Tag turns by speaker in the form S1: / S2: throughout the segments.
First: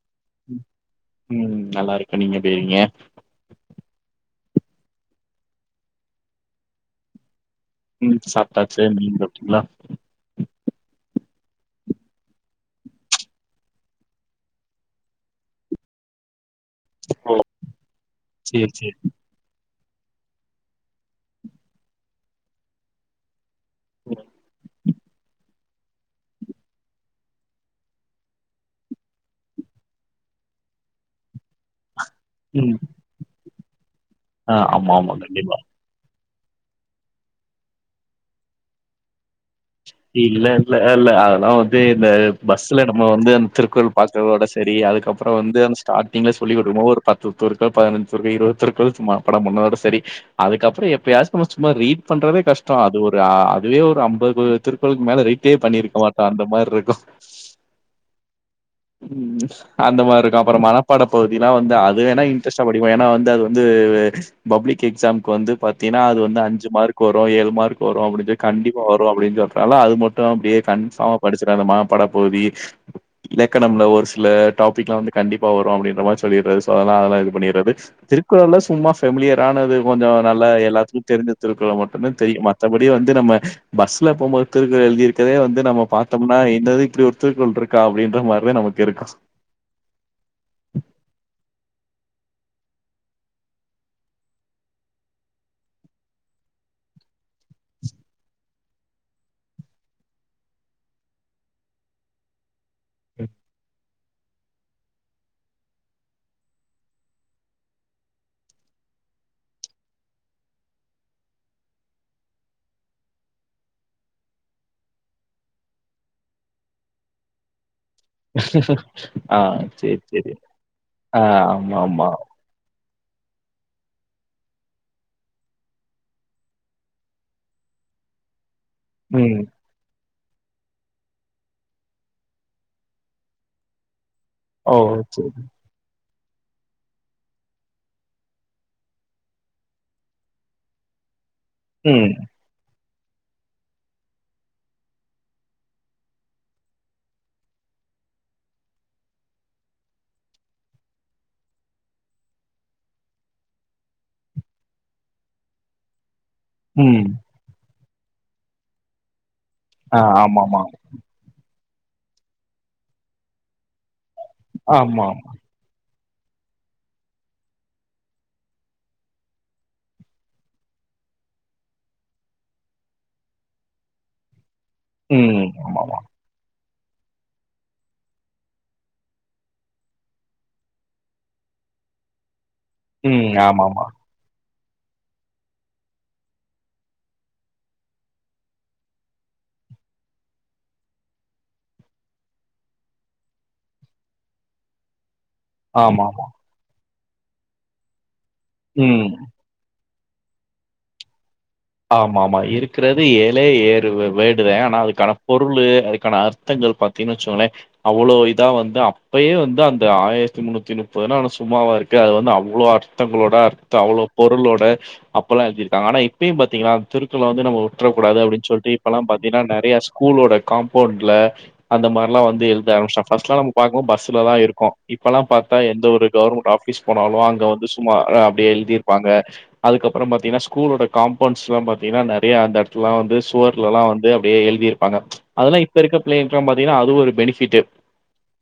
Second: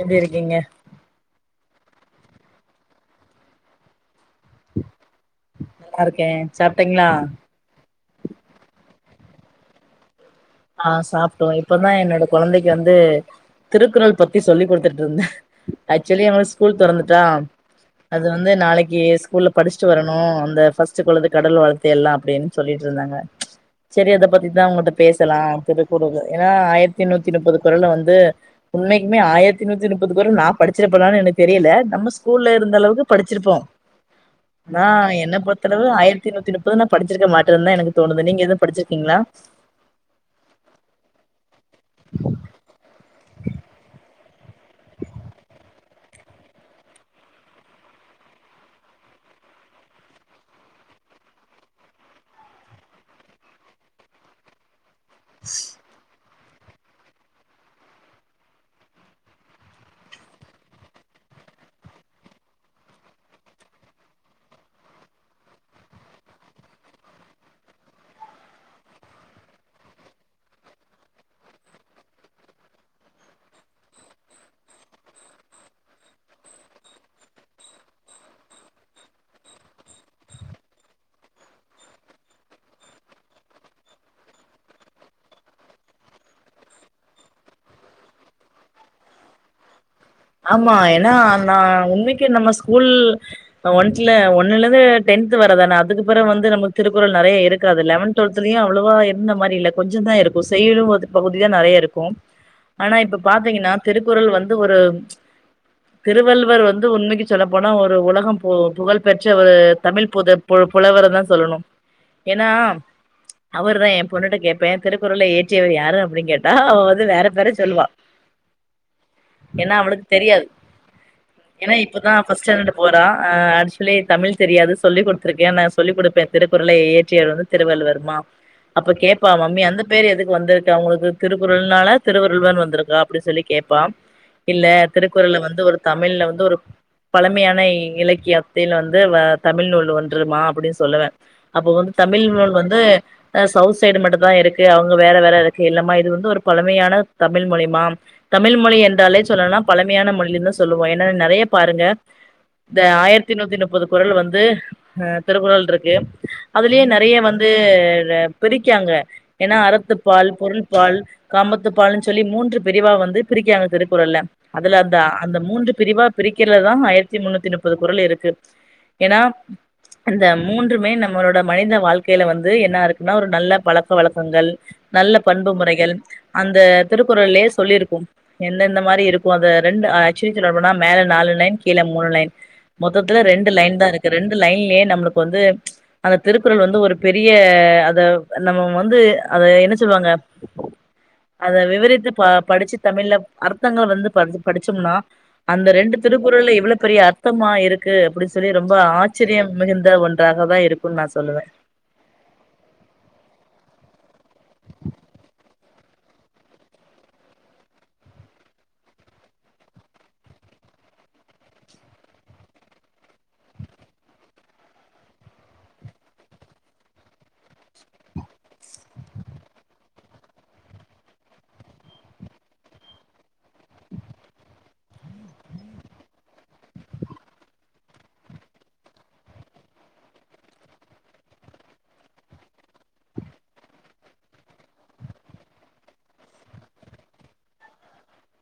S1: எப்டி இருக்கீங்க
S2: ம் நல்லா இருக்கே நீங்க எப்டி இருக்கீங்க
S1: நல்லா இருக்கே சாப்ட்டீங்ளா
S2: ம் சாப்டாச்சு நீங்க சாப்டீங்ளா
S1: ஆ சாப்ட்டோ இப்பதா என்னோட குழந்தைக்கு வந்து திருக்குறள் பத்தி சொல்லி்குடுத்துட்டு இருந்தே ஆக்சுவலி அவ ஸ்கூல் துறந்துட்டா
S2: ஓ!
S1: அது வந்து
S2: சேரி, சேரி.
S1: நாளைக்கு ஸ்கூல்ல படிச்சுட்டு வரணு அந்த ஃபஸ்ட்க்குள்ளது கடவுள் வாழ்த்து எல்லா அப்டின்னு சொல்லிட்டு இருந்தாங்க சரி அத பத்திதா உங்கள்ட்ட பேசலா திருக்குறள் ஏன்னா ஆயிரத்தி நூத்தி முப்பது குறல வந்து உண்மைக்குமே ஆயிரத்தி நூத்தி முப்பதுக் குறள் நா படிச்சிருப்பனானு எனக்கு தெரியல நம்ம ஸ் ஸ்கூல்ல
S2: ம்.
S1: இருந்த அளவுக்கு படிச்சிருப்போ
S2: ஆ
S1: நா
S2: ஆமா, ஆமா.
S1: என்ன
S2: கண்டிப்பா.
S1: பொருத்த லவு ஆயிரத்தி நூத்தி முப்பது நா படிச்சிருக்க மாட்டேனு தா எனக்கு தோணுது நீங்க எது படிச்சிருக்கீங்களா
S2: இல்ல இல்ல இல்ல அதெல்லா வந்து இந்த பஸ்ல நம்ம வந்து அந்த திருக்குறள் பாக்ரதோட ச சரி அதுக்கப்றோ வந்து அந்த ஸ்டார்டிங்ல சொல்லி என்னவோ ஒரு பத்து திருக்குறள் பதினஞ்சு திருக்குறள் இருபது திருக்குறள் சும்மா பாடம் பன்னதோட சரி அதுக்கப்றோ எப்பயாச்சு நம்ம சும்மா ரீட் பண்றதே கஷ்டோ அது ஒரு அதுவே ஒரு அம்பது ளுக்கு மேல ரீட்டே பண்ணிருக்க மாட்டே அந்த மாரிருக்கு அந்த மாரி இருக்கு அப்றோ மனப்பாட பகுதிலா வந்து அது வேன்னா இன்ட்ரெஸ்ட்டா படிப்போ ஏன்னா வந்து அது வந்து பப்ளிக் எக்ஸாம்கு வந்து பாத்தீனா அது வந்து அஞ்சு மார்க் வரு ஏழு மார்க் வரு அப்டின் சொல்லி கண்டிப்பா வரு அப்டின்னு சொல் நாள அது மட்டு அப்டியே கன்ஃபாமா படிச்சுருவே அந்த மனப்பாடப்பகுதி இலக்கணம்ல ஒரு சில டாபிக்லா வந்து கண்டிப்பா வரு அப்டின்ற மாரி சொல்லிடுறது சோ அதெல்லா இது பண்ணிறது திருக்குறல்ல சும்மா ஃபெமிலியரானது கொஞ்சோ நல்லா எல்லாத்துக்கு தெரிஞ்ச திருக்குறள மட்டு தா தெரியு மத் த்தபடி வந்து நம்ம பஸ்ல போம்போது திருக்குறள் எழுதி இருக்கதே வந்து நம்ம பாத்தம்னா என்னது இப்டி ஒருத்திருக்குறள் இருக்கா அப்டின்ற மாரி தா நமக்கு இருக்கு
S1: ஆமா ஏன்னா நா உண்மைக்கு நம்ம ஸ்கூல் ஒன்த்ல ஒன்னுலருந்து டென்த் வரதானே அதுக்கு பிற வந்து நமக்கு திருக்குறள் நெறைய இருக்காது லெவன்த் லத்துலயு அவ்ளவா இருந்த மாரி இல்ல கொஞ்ச தா இருக்கு செய்யுள் பகுதி தா நெறைய இருக்கு ஆனா இப்ப பாத்தீங்கன்னா திருக்குறள் வந்து ஒரு திருவள்ளுவர் வந்து உண்மைக்கு சொல்ல போனா ஒரு உலகம் பு புகழ் பெற்ற ஒரு தமிழ் பொது பு புலவர்தா சொல்லணு ஏன்னா அவர் தா எ பொண்ணுட்ட கேட்பே திருக்குறள ஏற்றியவர் யாரு அப்டின் கேட்டா அவ வந்து வேற பேற சொல்லுவா
S2: ஆ
S1: ஏன்னா அவளுக்கு
S2: செரி
S1: தெரியாது ஏன்னா இப்பதா ஃபஸ்டேண்டட் போறா ஆ ஆக்சுலி தமிழ் தெரியாது சொல்லி குடுத்துருக்கே நா சொல்லிக் குடுப்பே திருக்குறளை இயற்றியர் வந்து திருவள்ளுவர்மா அப்ப கேப்பா
S2: ம்.
S1: மம்மி அந்த பேரு எதுக்கு வந்திருச்சு அவுங்களுக்கு திருக்குறள்னால திருவருள்வர் வந்திருக்கா அப்டி சொல்லி கேப்பா இல்ல
S2: ஓ! சரி.
S1: திருக்குறள வந்து ஒரு தமிழ்ல வந்து ஒரு பழமையான இ இலக்கியத்தில் வந்து வ தமிழ் நூல் ஒன்றுமா அப்புடி சொல்லுவ அப்ப வந்து
S2: ம்,
S1: தமிழ்நூல் வந்து அ சௌத் சைடு மட்டு தா இருக்கு அவங்க வேற வேற இருக்கு இல்லமா இது வந்து ஒரு பழமையான தமிழ் மொழிமா தமிழ் மொழி என்றாலே சொல்லலா பழமையான மொழின்தா சொல்லுவோ ஏனா நெறைய பாருங்க இந்த ஆயிரத்தி நூத்தி முப்பது குறல் வந்து அ திருக்குறள் இருக்கு அதுலயே
S2: ம்.
S1: நெறைய வந்து பிரிக்காங்க ஏன்னா அறத்து
S2: ஆ
S1: பால்
S2: ஆமாமா.
S1: பொருள்பால் காமத்து பால்ன்னு சொல்லி மூன்று பிரிவா வந்து பிரிக்காங்க திருக்குறள அதுல அந்த
S2: ஆமா.
S1: அந்த மூன்று பிரிவா பிரிக்கிறலதா ஆயிரத்தி முன்னூத்தி முப்பது குறள் இருக்கு ஏன்னா அந்த மூன்றுமே நம்மளோட மனித வாழ்க்கையில வந்து என்னா இருக்குன்னா ஒரு நல்ல பழக்க வழக்கங்கள் நல்ல
S2: ம்.
S1: பண்பு முறைகள்
S2: ஆமாமா.
S1: அந்த திருக்குறள்லயே சொல்லியிருக்கு எந்தந்த மாரி இருக் ஒ அந்த ரெண்டு ஆக்சுலி சொல்ல போனா மேல நாலு லைன் கீழ மூணு லைன் மொத்தத்துல
S2: ம்.
S1: ரெண்டு லைன்
S2: ஆமாமா.
S1: தா இருக் ரெண்டு லைன்லே நம்ளுக்கு வந்து அந்த திருக்குறள் வந்து ஒரு பெரிய அத நம்ம வந்து அத என்ன சொல்லுவாங்க அத விவரித்து ப படிச்சு தமிழ்ல அர்த்தங்கள் வந்து படிச்சம்னா அந்த ரெண்டு
S2: ஆமாமா.
S1: திருக்குறள்ல இவ்ளோ பெரிய அர்த்தமா இருக் கு அப்டி சொல்லி ரொம்ப
S2: ம்.
S1: ஆச்சரியம் மிகுந்த ஒன்றாக தா இருக்குன் நா சொல்லுவே
S2: ஆமா ஆமா இருக்குறது ஏழே ஏறு வேடுத ஆனா அதுக்கான பொருளு அதுக்கான அர்த் த்தங்கள் பாத்தீங்கன் வெச்சுங்கோங்லே அவ்ளோ இதா வந்து அப்பயே வந்து அந்த ஆயிரத்தி முன்னூத்தி முப்பதுனா சும்மாவா இருக்கு அது வந்து அவ்ளோ அர் த்தங்களோட அத் அவ்ளோ பொருளோட அப்பல்லா எழுதியிருக்காங்க ஆனா இப் ப்பியுபாத்திங்களாந் திருக்குளவந்து நம்பவுட்ரகூடாது அப்டின்சொல்ட்டு இப்பலா பாத்தீனா நெறைய ஸ்கூலோட காம்பவுண்ட்ல அந்த மார்லா வந்து எழுத ஆரமிச்டாங் ஃபஸ்ட்லா நாம்மோ பாக்கும்போ பஸ்ஸுலதா இருக்கு இப்பலா பாத்தா எந்தஒரு கவர்மண்ட் ஆஃப் பிஷ் போனாலு அங்கவந்து சுமா அப்டியே எழுதிர்பாங்க அதுகப்றபாத்திங்னா ஸ்கூலோட காம்பண்ட்ஸ்ல பாத்தீங்னா நெறய அந்த எடத்துலாவந்து சுவர்லலா வந்து அப்டே எழுதிர்பாங்க அதுலா இப்பஇருக்க பிள்ளைங்க்லா பாத்தீங்னா அது ஒரு பெனிஃபிட்டு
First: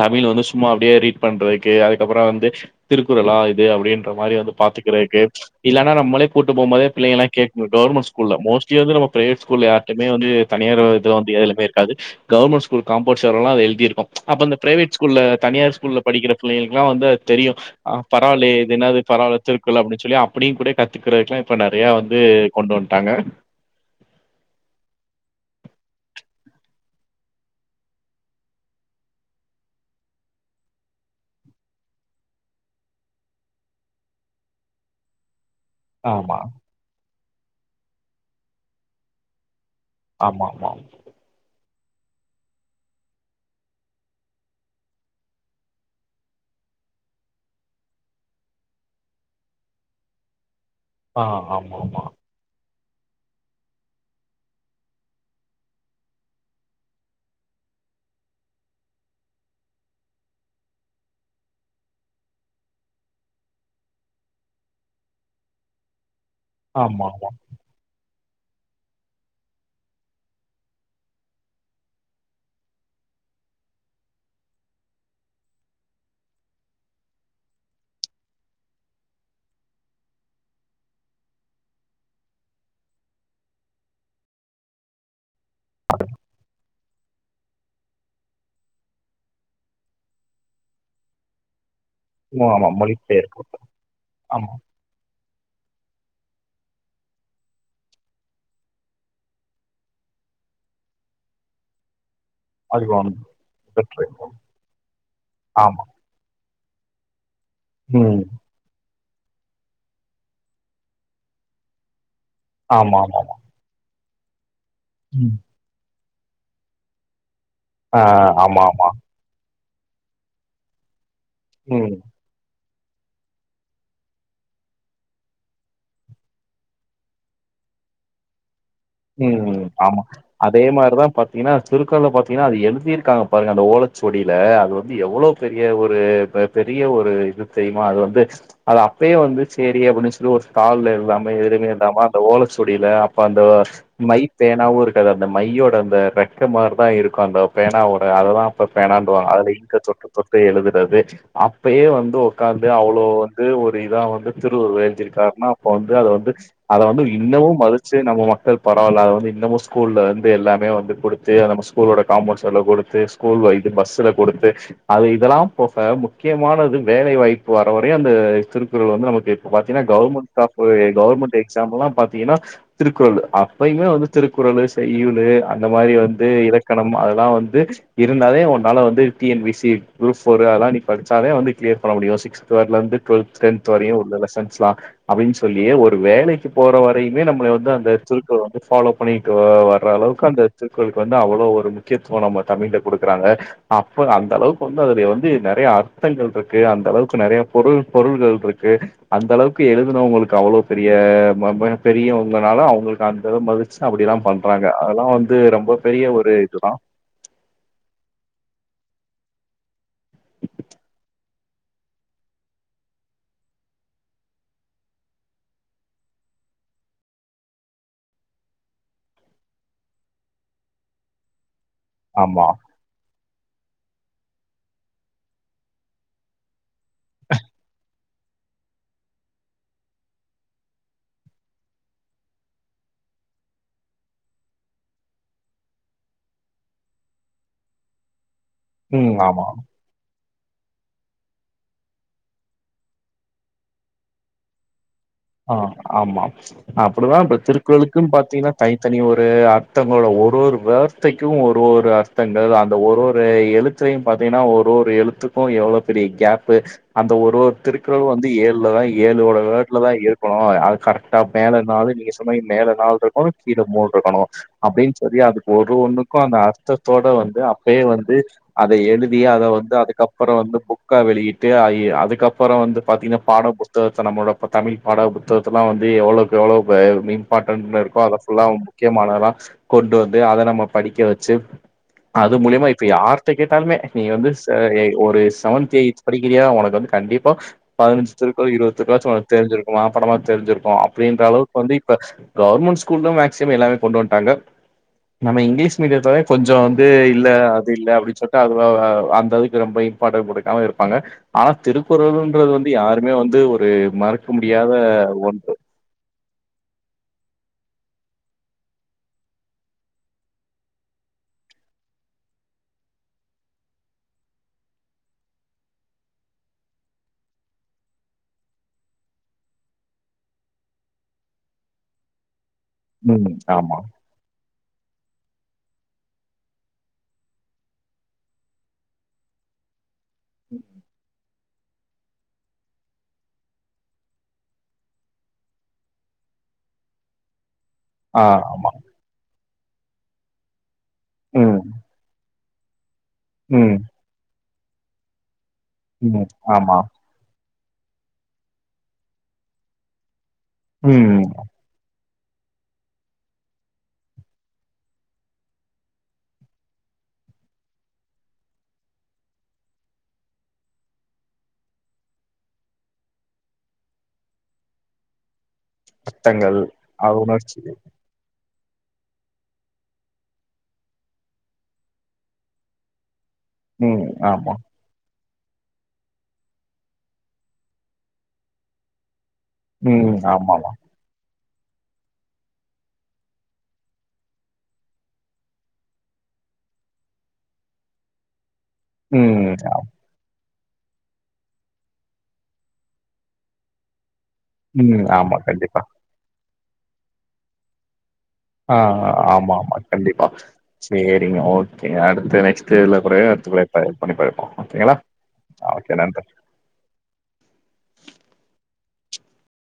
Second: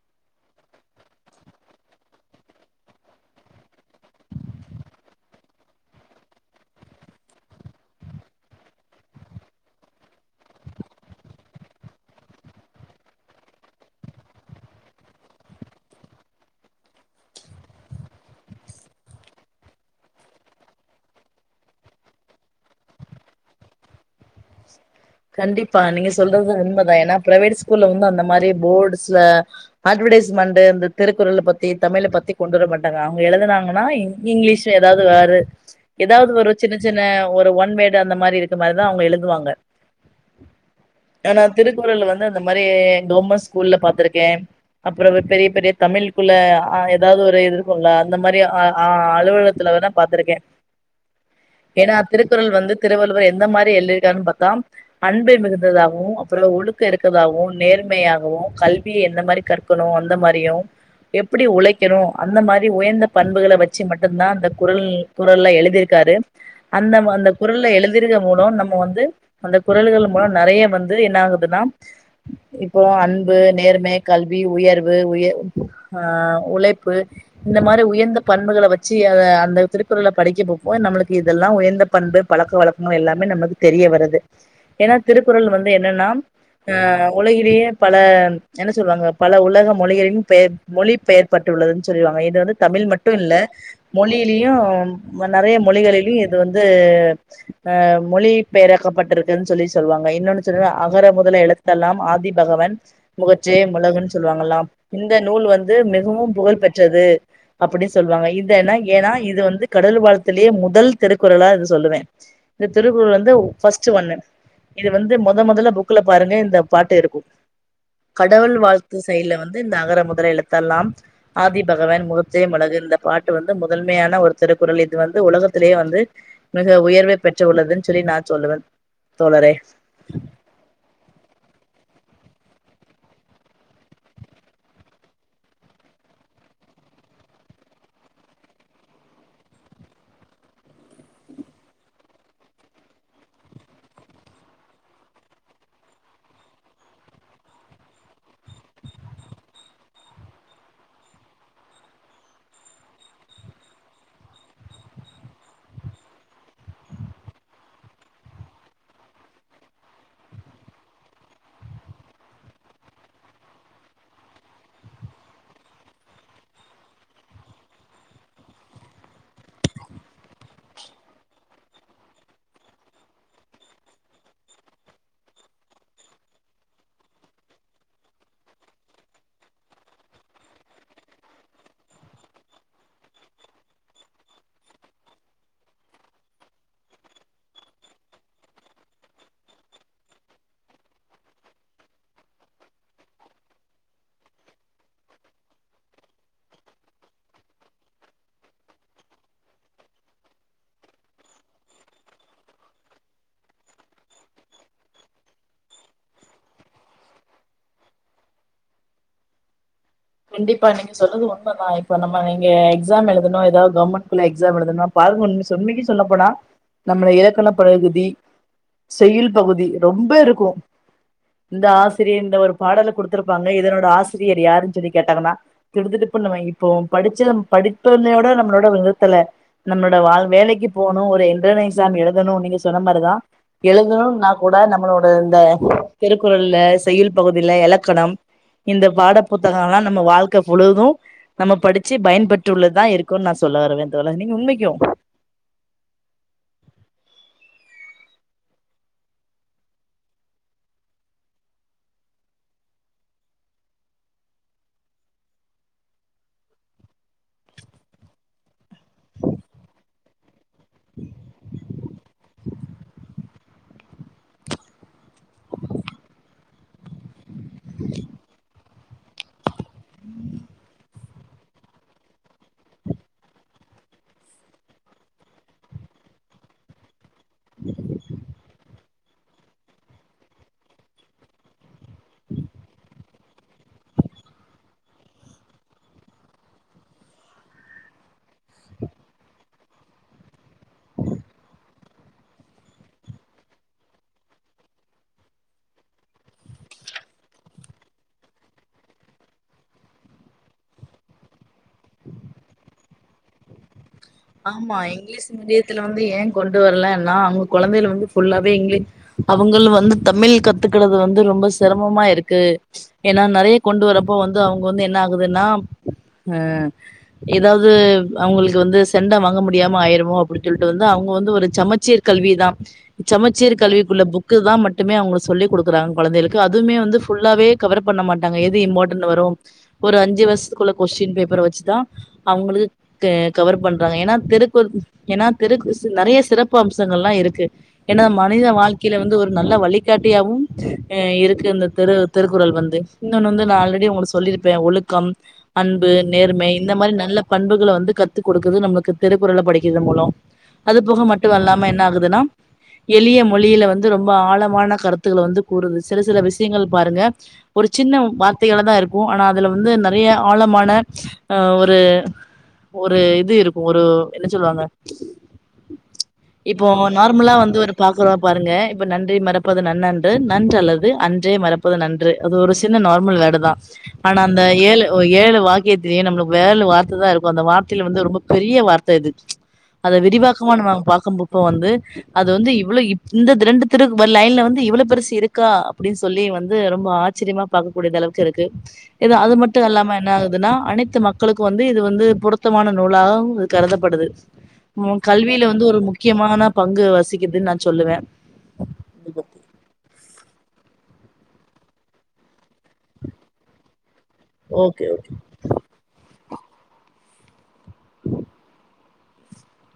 S2: தமிழ் வந்து சும்மா அப்டே ரீட் பண்றதுக்கு அதுகப்றோ வந்து திருக்குறளா இது அப்டீன்றமாரி வந்து பாத்துக்குறகு இல்லனா நம்மளே கூட்டு போம்போதே பிள்ளைங்களா கேக்மு கவர்மண் ஸ்கூல்ல மோஸ்ட்லி அது நம்ம ப்ரைவேட் ஸ்கூல்ல யார்ட்யுமே வந்து தனியார் இது [unintelligible] எதிலுமே இருக்காது கவர்மெண்ட் ஸ்கூல்ல காம்போண்ட் செவுரல்ல அது எழுதி இருக்கு அப்ப இந்த பிரைவேட் ஸ்கூல்ல தனியார் ஸ்கூல் ல படிக்கிற பிள்ளைங்களுக்ளா வந்து அது தெரியு அ பரவால்லே இது என்னாது பரவால திருக்குறள் அப்டின் சொல்லி அப்டியுகூட கத்துகறதக்லா இப்ப நெறயா வந் து கொண்டுவன்டாங்க
S1: கண்டிப்பா நீங்கசொல்றது உண்மதா என்னா ப்ரைவெட் ஸ்கூல்ல வந்அந்த மாரி போட்ஸ அட்வடைஸ்மண்ட் இந்த திருக்குறள பத்தி தமிழபத்தி கொண்டு வரமாட்டாங்க அவுங்க எழுதுனாங்கனா ஹிந் இங்கிலீஷ ஏதாது வேரு எதாவது
S2: ஆமா
S1: ஒரு சின்ன சின்ன ஒரு ஒன்வேடு அந்த மாரிருக்கு மாரிதா அவுங்க எழுதுவாங்க
S2: ஆமாமா
S1: ஆனா திருக்குறள்ல வந்து அந்த மாரி கவர்மெண்ட் ஸ்கூல்ல பாத்துருக்கே அப்புறமா பெரிய பெரிய தமிழ்குள்ள அ ஏதாவது ஒரு இருக்கும்ல அந்த மாதிரி அ அ அலுவலகத்துலவேனா பாத்துருக்கே.
S2: ஆ ஆமா
S1: ஏனா
S2: ஆமா
S1: திருக்குறள் வந்து திருவள்ளுவர் எந்த மாரி எழுதிருக்காருன்னு பாத்தா அன்பில் மிகுந்ததாகவு அப்புறோ ஒழுக்க இருக்கதாகவு நேர்மையாகவு கல்வி என்ன மாறி கற் க்கணு அந்த மாரியு எப்டி உழைக்கணு அந்த மாரி உயர்ந்த பண்புகள வெச்சு மட்டுதா அந்த குறள் குறள்ல எழுதியிருக்காரு
S2: ஆமா
S1: அந்தம் அந்த குறள்ல எழுதிருக்குற மூணு நம்ம வந்து. அந்த குறள்கள் மூல நெறைய வந்து என்ன ஆகுதுன்னா இப்போ அன்பு நேர்மை கல்வி உயர்வு உய ஆ உழைப்பு இந்த மாரி உயர்ந்த பண்புள வெச்சு அ அந்த திருக்குறள படிக்கபோப்போ நம்மளுக்கு இதெல்லா உயர்ந்த பண்பு பழக்க வழக்கங்கள் எல்லாமே நமக்கு தெரிய வருது ஏன்னா திருக்குறள் வந்து என்னன்னா ஆ உலகிலேயே பல என்ன சொல்லுவாங்க பல உலக மொழிகளின் பெயர் மொழி பெயர் பற்றுள்ளதுன்னு சொல்லிவாங்க இது
S2: ஆமா
S1: வந்து
S2: ஆமா
S1: தமிழ் மட்டு இல்ல
S2: மொழிபெயர்ப்பு
S1: மொழியிலையு
S2: ஆமா
S1: வந் நெறைய மொழிகளிலு இது வந்து அ மொழி பெயர்க்கப்பட்ருக் குதுன் சொல்லி சொல்லுவாங்க இன்னொன்னு சொல்லாவா அகர முதல எழுதெல்லாம் ஆதிப் பகவான்
S2: அது
S1: முகற்றே முலகுன்னு
S2: பெற்றிருக்கோம்
S1: சொல்லுவாங்களா இந்த நூல் வந்து
S2: ஆமா
S1: மிகவு புகழ் பெற்றது. அப்டி
S2: ம்
S1: சொல்லுவாங்க இது அனா ஏன்னா இது வந்து கடல் வாழ்த்துலேயே முதல் திருக்குறளா இது சொல்லுவே இந்த
S2: ஆமா ஆமா
S1: திருக்குறள் வந்து
S2: ஆமா
S1: ஃபர்ஸ்ட்டு ஒன்னு இது வந்து
S2: ம்
S1: முதல் முதல்ல புக்ல பாருங்க இந்த பாட்டு இருக்கு
S2: ஆ
S1: கடவுள்
S2: ஆமா ஆமா
S1: வாழ்த்து செய்யுள்ல வந் து இந்த அகர முதல எழுத்தெல்லாம் ஆதி
S2: ம்
S1: பகவன் முக ற்றே முளகு இந்த பாட்டு வந்து முதன்மையான ஒரு திருக்குறள் இது வந்து உலகத்திலேயே வந்து மிக உயர்வை பெற்று உள்ளதுனு சொல்லி நா சொல்லுவே
S2: ம் ம் ஆமா அதே மாரிதா பாத்திங்கன்னா திருக்குறள்ல பாத்திங்கன்னா அது எழுதி இருக்காங்க பாருங்க அந்த ஓலச்சுவடில அது வந்து எவ்வளோ பெரிய ஒரு பெ பெரிய ஒரு இது தெரியுமா அது வந்து அது அப்பயே வந்து சேரி அப்டின்னு சொல்லி ஒரு ஸ்தால்ல எல்லாமே எழுதி தாமா அந்த ஓலச்சுவடில அப்ப அந்த மை பேனாவு இருக்காது அந்த மையோட அந்த ரெக்க மாரிதா இருக்கு அந்த பேனாவோட அததா இப்ப பேணாண்ருவாங்க அதுல இங்க தொட்டு தொட்டு எழுதுறது அப்பயே வந்து உக்காந்து அவ்வளோ வந்து ஒரு இதா வந்து திருவள்ளுவர் எழுதிருக்காருனா அப்ப வந்து அத வந்து அத வந்து, இன்னமு மதிச்சு நம்ம மக்கள் பரவாயில்ல. அத வந்து இன்னமு ஸ்கூல்ல வந்து எல்லாமே வந்து கொடுத்து அத நம்ம ஸ்கூலோட காம்பவுண்ட்ஸெளவு கொடுத்து ஸ்கூல்ல இது பஸ்சுல கொடுத்து அது இதெல்லா போக முக்கியமானது வேலை வாய்ப்பு வர வரையு அந்த திருக்குறள் வந்து நமக்கு இப்ப பாத்தீன்னா கவர்மெண்ட் ஸ்டாஃப் கவர்மெண்ட் எக்ஸாமுல்லா பாத்தீங்கன்னா திருக்குறள் ஆ பயுமே வந்து திருக்குறளு, செய்யுளு அந்த மாரி வந்து இலக்கணம் அதெல்லா வந்து இருந்தாலே உன்னால வந்து T N P C, group four அதெல்லா நீ படிச்சாலே வந்து கிளியர் பண்ண முடியு சிக்ஸ் தேட் லந்து டுவல்த் டென்த் வரையு உள்ள லெசன்ஸ்லா அப்டின்னு சொல்லி ஒரு வேலைக்கு போற வரையுமே நம்மள வந்து அந்த எடத்துல் திருக்குறள் வந்து ஃபாலோ பண்ணிட்டு வர்ற அளவுக்கு அந்த திருக்குறளுக்கு வந்து அவ்வள ஒரு முக்கியத்துவ நம்ம தமிழ்ல குடுக்குறாங்க. அப்ப, அந்த அளவுக்கு வந்து அதுல வந்து நறைய அர்த்தங்கள்ருக்கு. அந்த அளவுக்கு நறைய பொருள் பொருள்கள்ருக்கு. அந்த அளவுக்கு எழுதுனவங்களுக்கு அவ்வளோ பெரிய ம ம பெரியவங்கனால அவங்களுக்கு அந்த அளவு மதிச்சு அப்டில்லா பண்றாங்க. அதெல்லா வந்து ரொம்ப பெரிய ஒரு இதுதா
S1: கண்டிப்பா, நீங்க சொல்றது உண்மதா. இப்ப நம்ம நீங்க எக்ஸாம் எழுதணு ஏதாவது கவர்மெண்ட்டுள்ள எக்ஸ எழுதனும். வார்கோன் நீங் சொன்னிங் சொல்ல போனா நம்ள ஏதேன்னோ பகுதி செய்யுள் பகுதி ரொம்ப இருக்கு இந்த ஆஷ் திடீர்னு
S2: ஆமா
S1: ஒரு பாடல குடுத்துருப்பாங்க இதனோட ஆசிரியர் யாருன்னு சொல்லி கேட்டாங்கென்னா திடு திடுப்புன்னு மயங்கி இப்போ படிச்ச படிப்ப என்னையோட நம்மளோட வெத் தெர்ல்ல நம்மளோட வாழ் மேலைக்கு போணு ஒரு என்டேர் எக்ஸா எழுதணு நீங்க சொன்ன மாரிதா எழுதணும்னா கூட நம்மளோட இந்த திருக்குறள்ள செய்யுள் பகுதியில எலக்கணம் இந்த
S2: ம் ஆமா
S1: பாடப்புத்தகம் எல்லா நம்ம வாழ்க்கை புழுகு நம்ம படிச்சு பயன்பட்டுள்ளதுதா இருக்குனு நா சொல்ல வரவே தொழா நீங்க உண்மைக்கு
S2: ஆ ஆமா அப்புடுதா இப்ப திருக்குறளுக்குன்னு பாத்தீங்கன்னா தனி தனி ஒரு அர்த்தங்களோட ஒரு ஒரு ஃவெர் த்தைக்கு ஒரு ஒரு அர்த்தங்கள் அந்த ஒரு ஒரு எழுத்தையு பாத்தீங்கன்னா ஒரு ஒரு எழுத்து இப்போ எவ்ளோ பெரிய ஃகேப்பு அந்த ஒரு திருக்குறள் வந்து ஏழுல தா ஏழோட ஃவெர்ட்டுல தா இருக் குனு அது கரெக்டா மேல நாளு நீங்க சொல்லங்களே மேல நாள் இருக்கணு கீழ மூண் இருக்கணு அப்டின்னு செரி ஆகட் ஒரு ஒண்ணுக்கு அந்த அர்த்தத்தோட வந்து அப்பயே வந்து அத எழுதி அத வந்து அதுக்கப்பற வந்து புக் கா வெளியிட்டு அய் அதுக்கப்பறோ வந்து பாத்தீங்கன்னா பாட புஸ்தகத்த நம்மளோட இப்ப தமிழ் பாடப் புத்தகத்த எல்லா வந்து எவ்ளோவுக்கு எவ்ளோ இம்பார்ட்டன்ஸ்ல இருக்கோ அத ஃபுல்லா முக்கியமானதல்லா கொண்டு வந்து அத நம்ம படிக்க வச்சு அது மூலியமா இப்ப யாருட்ட கேட்டாலுமே நீ வந்து ஷர் ஏ ஒரு செவன்த் எய்த் படிக்கிறியா ஒனக்கு வந்து கண்டிப்பா பதினஞ்சு திருக்குறள் இருவது திருக்குறள் ஆச்சு ஒனக்கு தெரிஞ்சிருக் கு அப்பறமா தெரிஞ்சிருக்கோ அப்டின்ற அளவுக்கு வந்து இப்ப கவர்மெண்ட் ஸ்கூல்ல மேக்சிமம் எல்லாமே கொண்டு வந்ட்டாங்க நம்ம இங்கிலீஷ் மீடியத்துல கொஞ்சோ வந்து இல்ல அது இல்ல அப்டின்னு சொல்லிட்டு அது ஆ அந்த அதுக்கு ரொம்பய் இம்பாட்டன் குடுக்காம இருப்பாங்க ஆனா திருக்குறள் இன்றுது வந்து யாருமே வந்து ஒரு மறக் க முடியாத ஒன்று
S1: இதுல வந்து ஏ கொண்டு வரல்லனா அவ்ங்க கொழந்தையில வந்து ஃபுல்லாவே இங்கீலிஷ் அவுங்களு வந்து தமிழ் கத்துக்கறது வந்து ரொம்ப சிரம்மா இருக்கு ஏன்னா நெறைய கொண்டு வரப்போ வந்து அவுங்க வந்து என்ன ஆகுதுன்னா ஆ ஏதாது அவுங்களுக்கு வந்து தெண்டா வாங்க முடியாம ஆயிருமோ அப்டின்னு சொல்லிட்டு வந்து அவுங்க வந்து ஒரு சமச்சீர் கல்விதா
S2: ம்
S1: சமச்சீர்
S2: ஆமா
S1: கல்விக்குள்ள புக் கு தா மட்டுமே அவுங்ளுக் சொல்லி குடுக்குறாங்க கொழந்தைகளுக்கு அதுவுமே வந்து ஃபுல்லாவே கவரப் பண்ண மாட்டாங்க எது இம்பார்டன் வரு ஒரு அஞ்சு வர்ஷத்துக்குள்ள கொஸ்டின் பேப்பர வச்சுதா அவுங்ளுது தே கவர் பண் ற ஏன்னா திருக்குறள் ஏன்னா திருக்கு சு நெறைய சிறப்பு அம்சங்கள் எல்லா இருக்கு ஏன்னா
S2: ஆ
S1: மனித
S2: ஆமா
S1: வாழ்க்கையில வந்து ஒரு நல்ல வழிகாட்டியாவும் இருக்கு
S2: ம்
S1: இந்த திரு திருக் குறள் வந்து இன்னொன்னு வந்து நா
S2: ம்
S1: ஆல்ரெடி உங்களுக்கு சொல்லிருப்பே ஒழுக்கம் அன்பு
S2: ம்
S1: நேர்மை இந்த
S2: ஆமா
S1: மாரி நல்ல பண்புகள்ல வந்து கத்துக் குடுக்குது நம்மளுக்கு திருக்குறள படிக்கது மூலோ அது போக
S2: ம்
S1: மட்டு அல்லாம என்ன ஆகுதுன்னா எளிய மொழியில வந்து ரொம்ப ஆழமான கருத்துக்கள வந்து கூறுது சில சில விஷ்யங்கள் பாருங்க ஒரு சின்ன வார்த்தைகளா தா இருக்கு ஆனா அதுல வந்து நெறைய ஆழமான ஆ ஒரு ஒரு இது இருக்கு ஒரு என்ன சொல்லுவாங்க
S2: அர்த்தங்கள்
S1: இப்போ
S2: அ
S1: நார்மலா வந்து
S2: உணர்ச்சி
S1: ஒரு பா குறோ பாருங்க இப்ப நன்றி மறப்பது நன்னன்று நன்று அல்லது அன்றே மறப்பது நன் று அது ஒரு சின்ன நார்மல் ஃவேர்டு தா
S2: ம்
S1: ஆனா அந்த
S2: ஆமா
S1: ஏழு ஏழு வாக்கியத்திலேயே நம்மளுக்கு வேலு வார்த்த தா இருக்கு அந்த வார்த்தையில வந்து ரொம்ப பெரிய வார்த்தை இது அத
S2: ம்
S1: விரிவாக்கமனு
S2: ஆமாமா
S1: நாங்க பார்க்கும்பப்போ வந்து அது வந்து இவ்ளோ இந்த திரண்டு திரு லைன்ல வந்து இவ்ளோ பெருசு இருக்கா அப்டின்னு சொல்லி வந்து ரொம்ப ஆ ச்சரியமா பார்க்க கூடியத அளவுக்கு இருக்கு இது அது
S2: ம்
S1: மட்டும் இல்லாம என்ன ஆகுதுன்னா அனைத்து மக்களுக்கும் வந்து இது வந்து பொருத்தமான நூல் வுலாவ் கருதப்படுது மு
S2: ம் ஆமா
S1: கல்வியில வந்து ஒரு
S2: கண்டிப்பா
S1: முக் முக்கியமான பங்கு வசிக்குதுன்னு நான் சொல்லுவேன்
S2: ஆ ஆ ஆமா ஆமா கண்டிப்பா சேரிங்க ஓகே அடுத்து நெக்ஸ்ட் இதுல கூடே அடுத்து கூடே ப பண்ணி போயிருப்போம்
S1: ஓகே
S2: ஓகேங்களா ஓகே நன்றி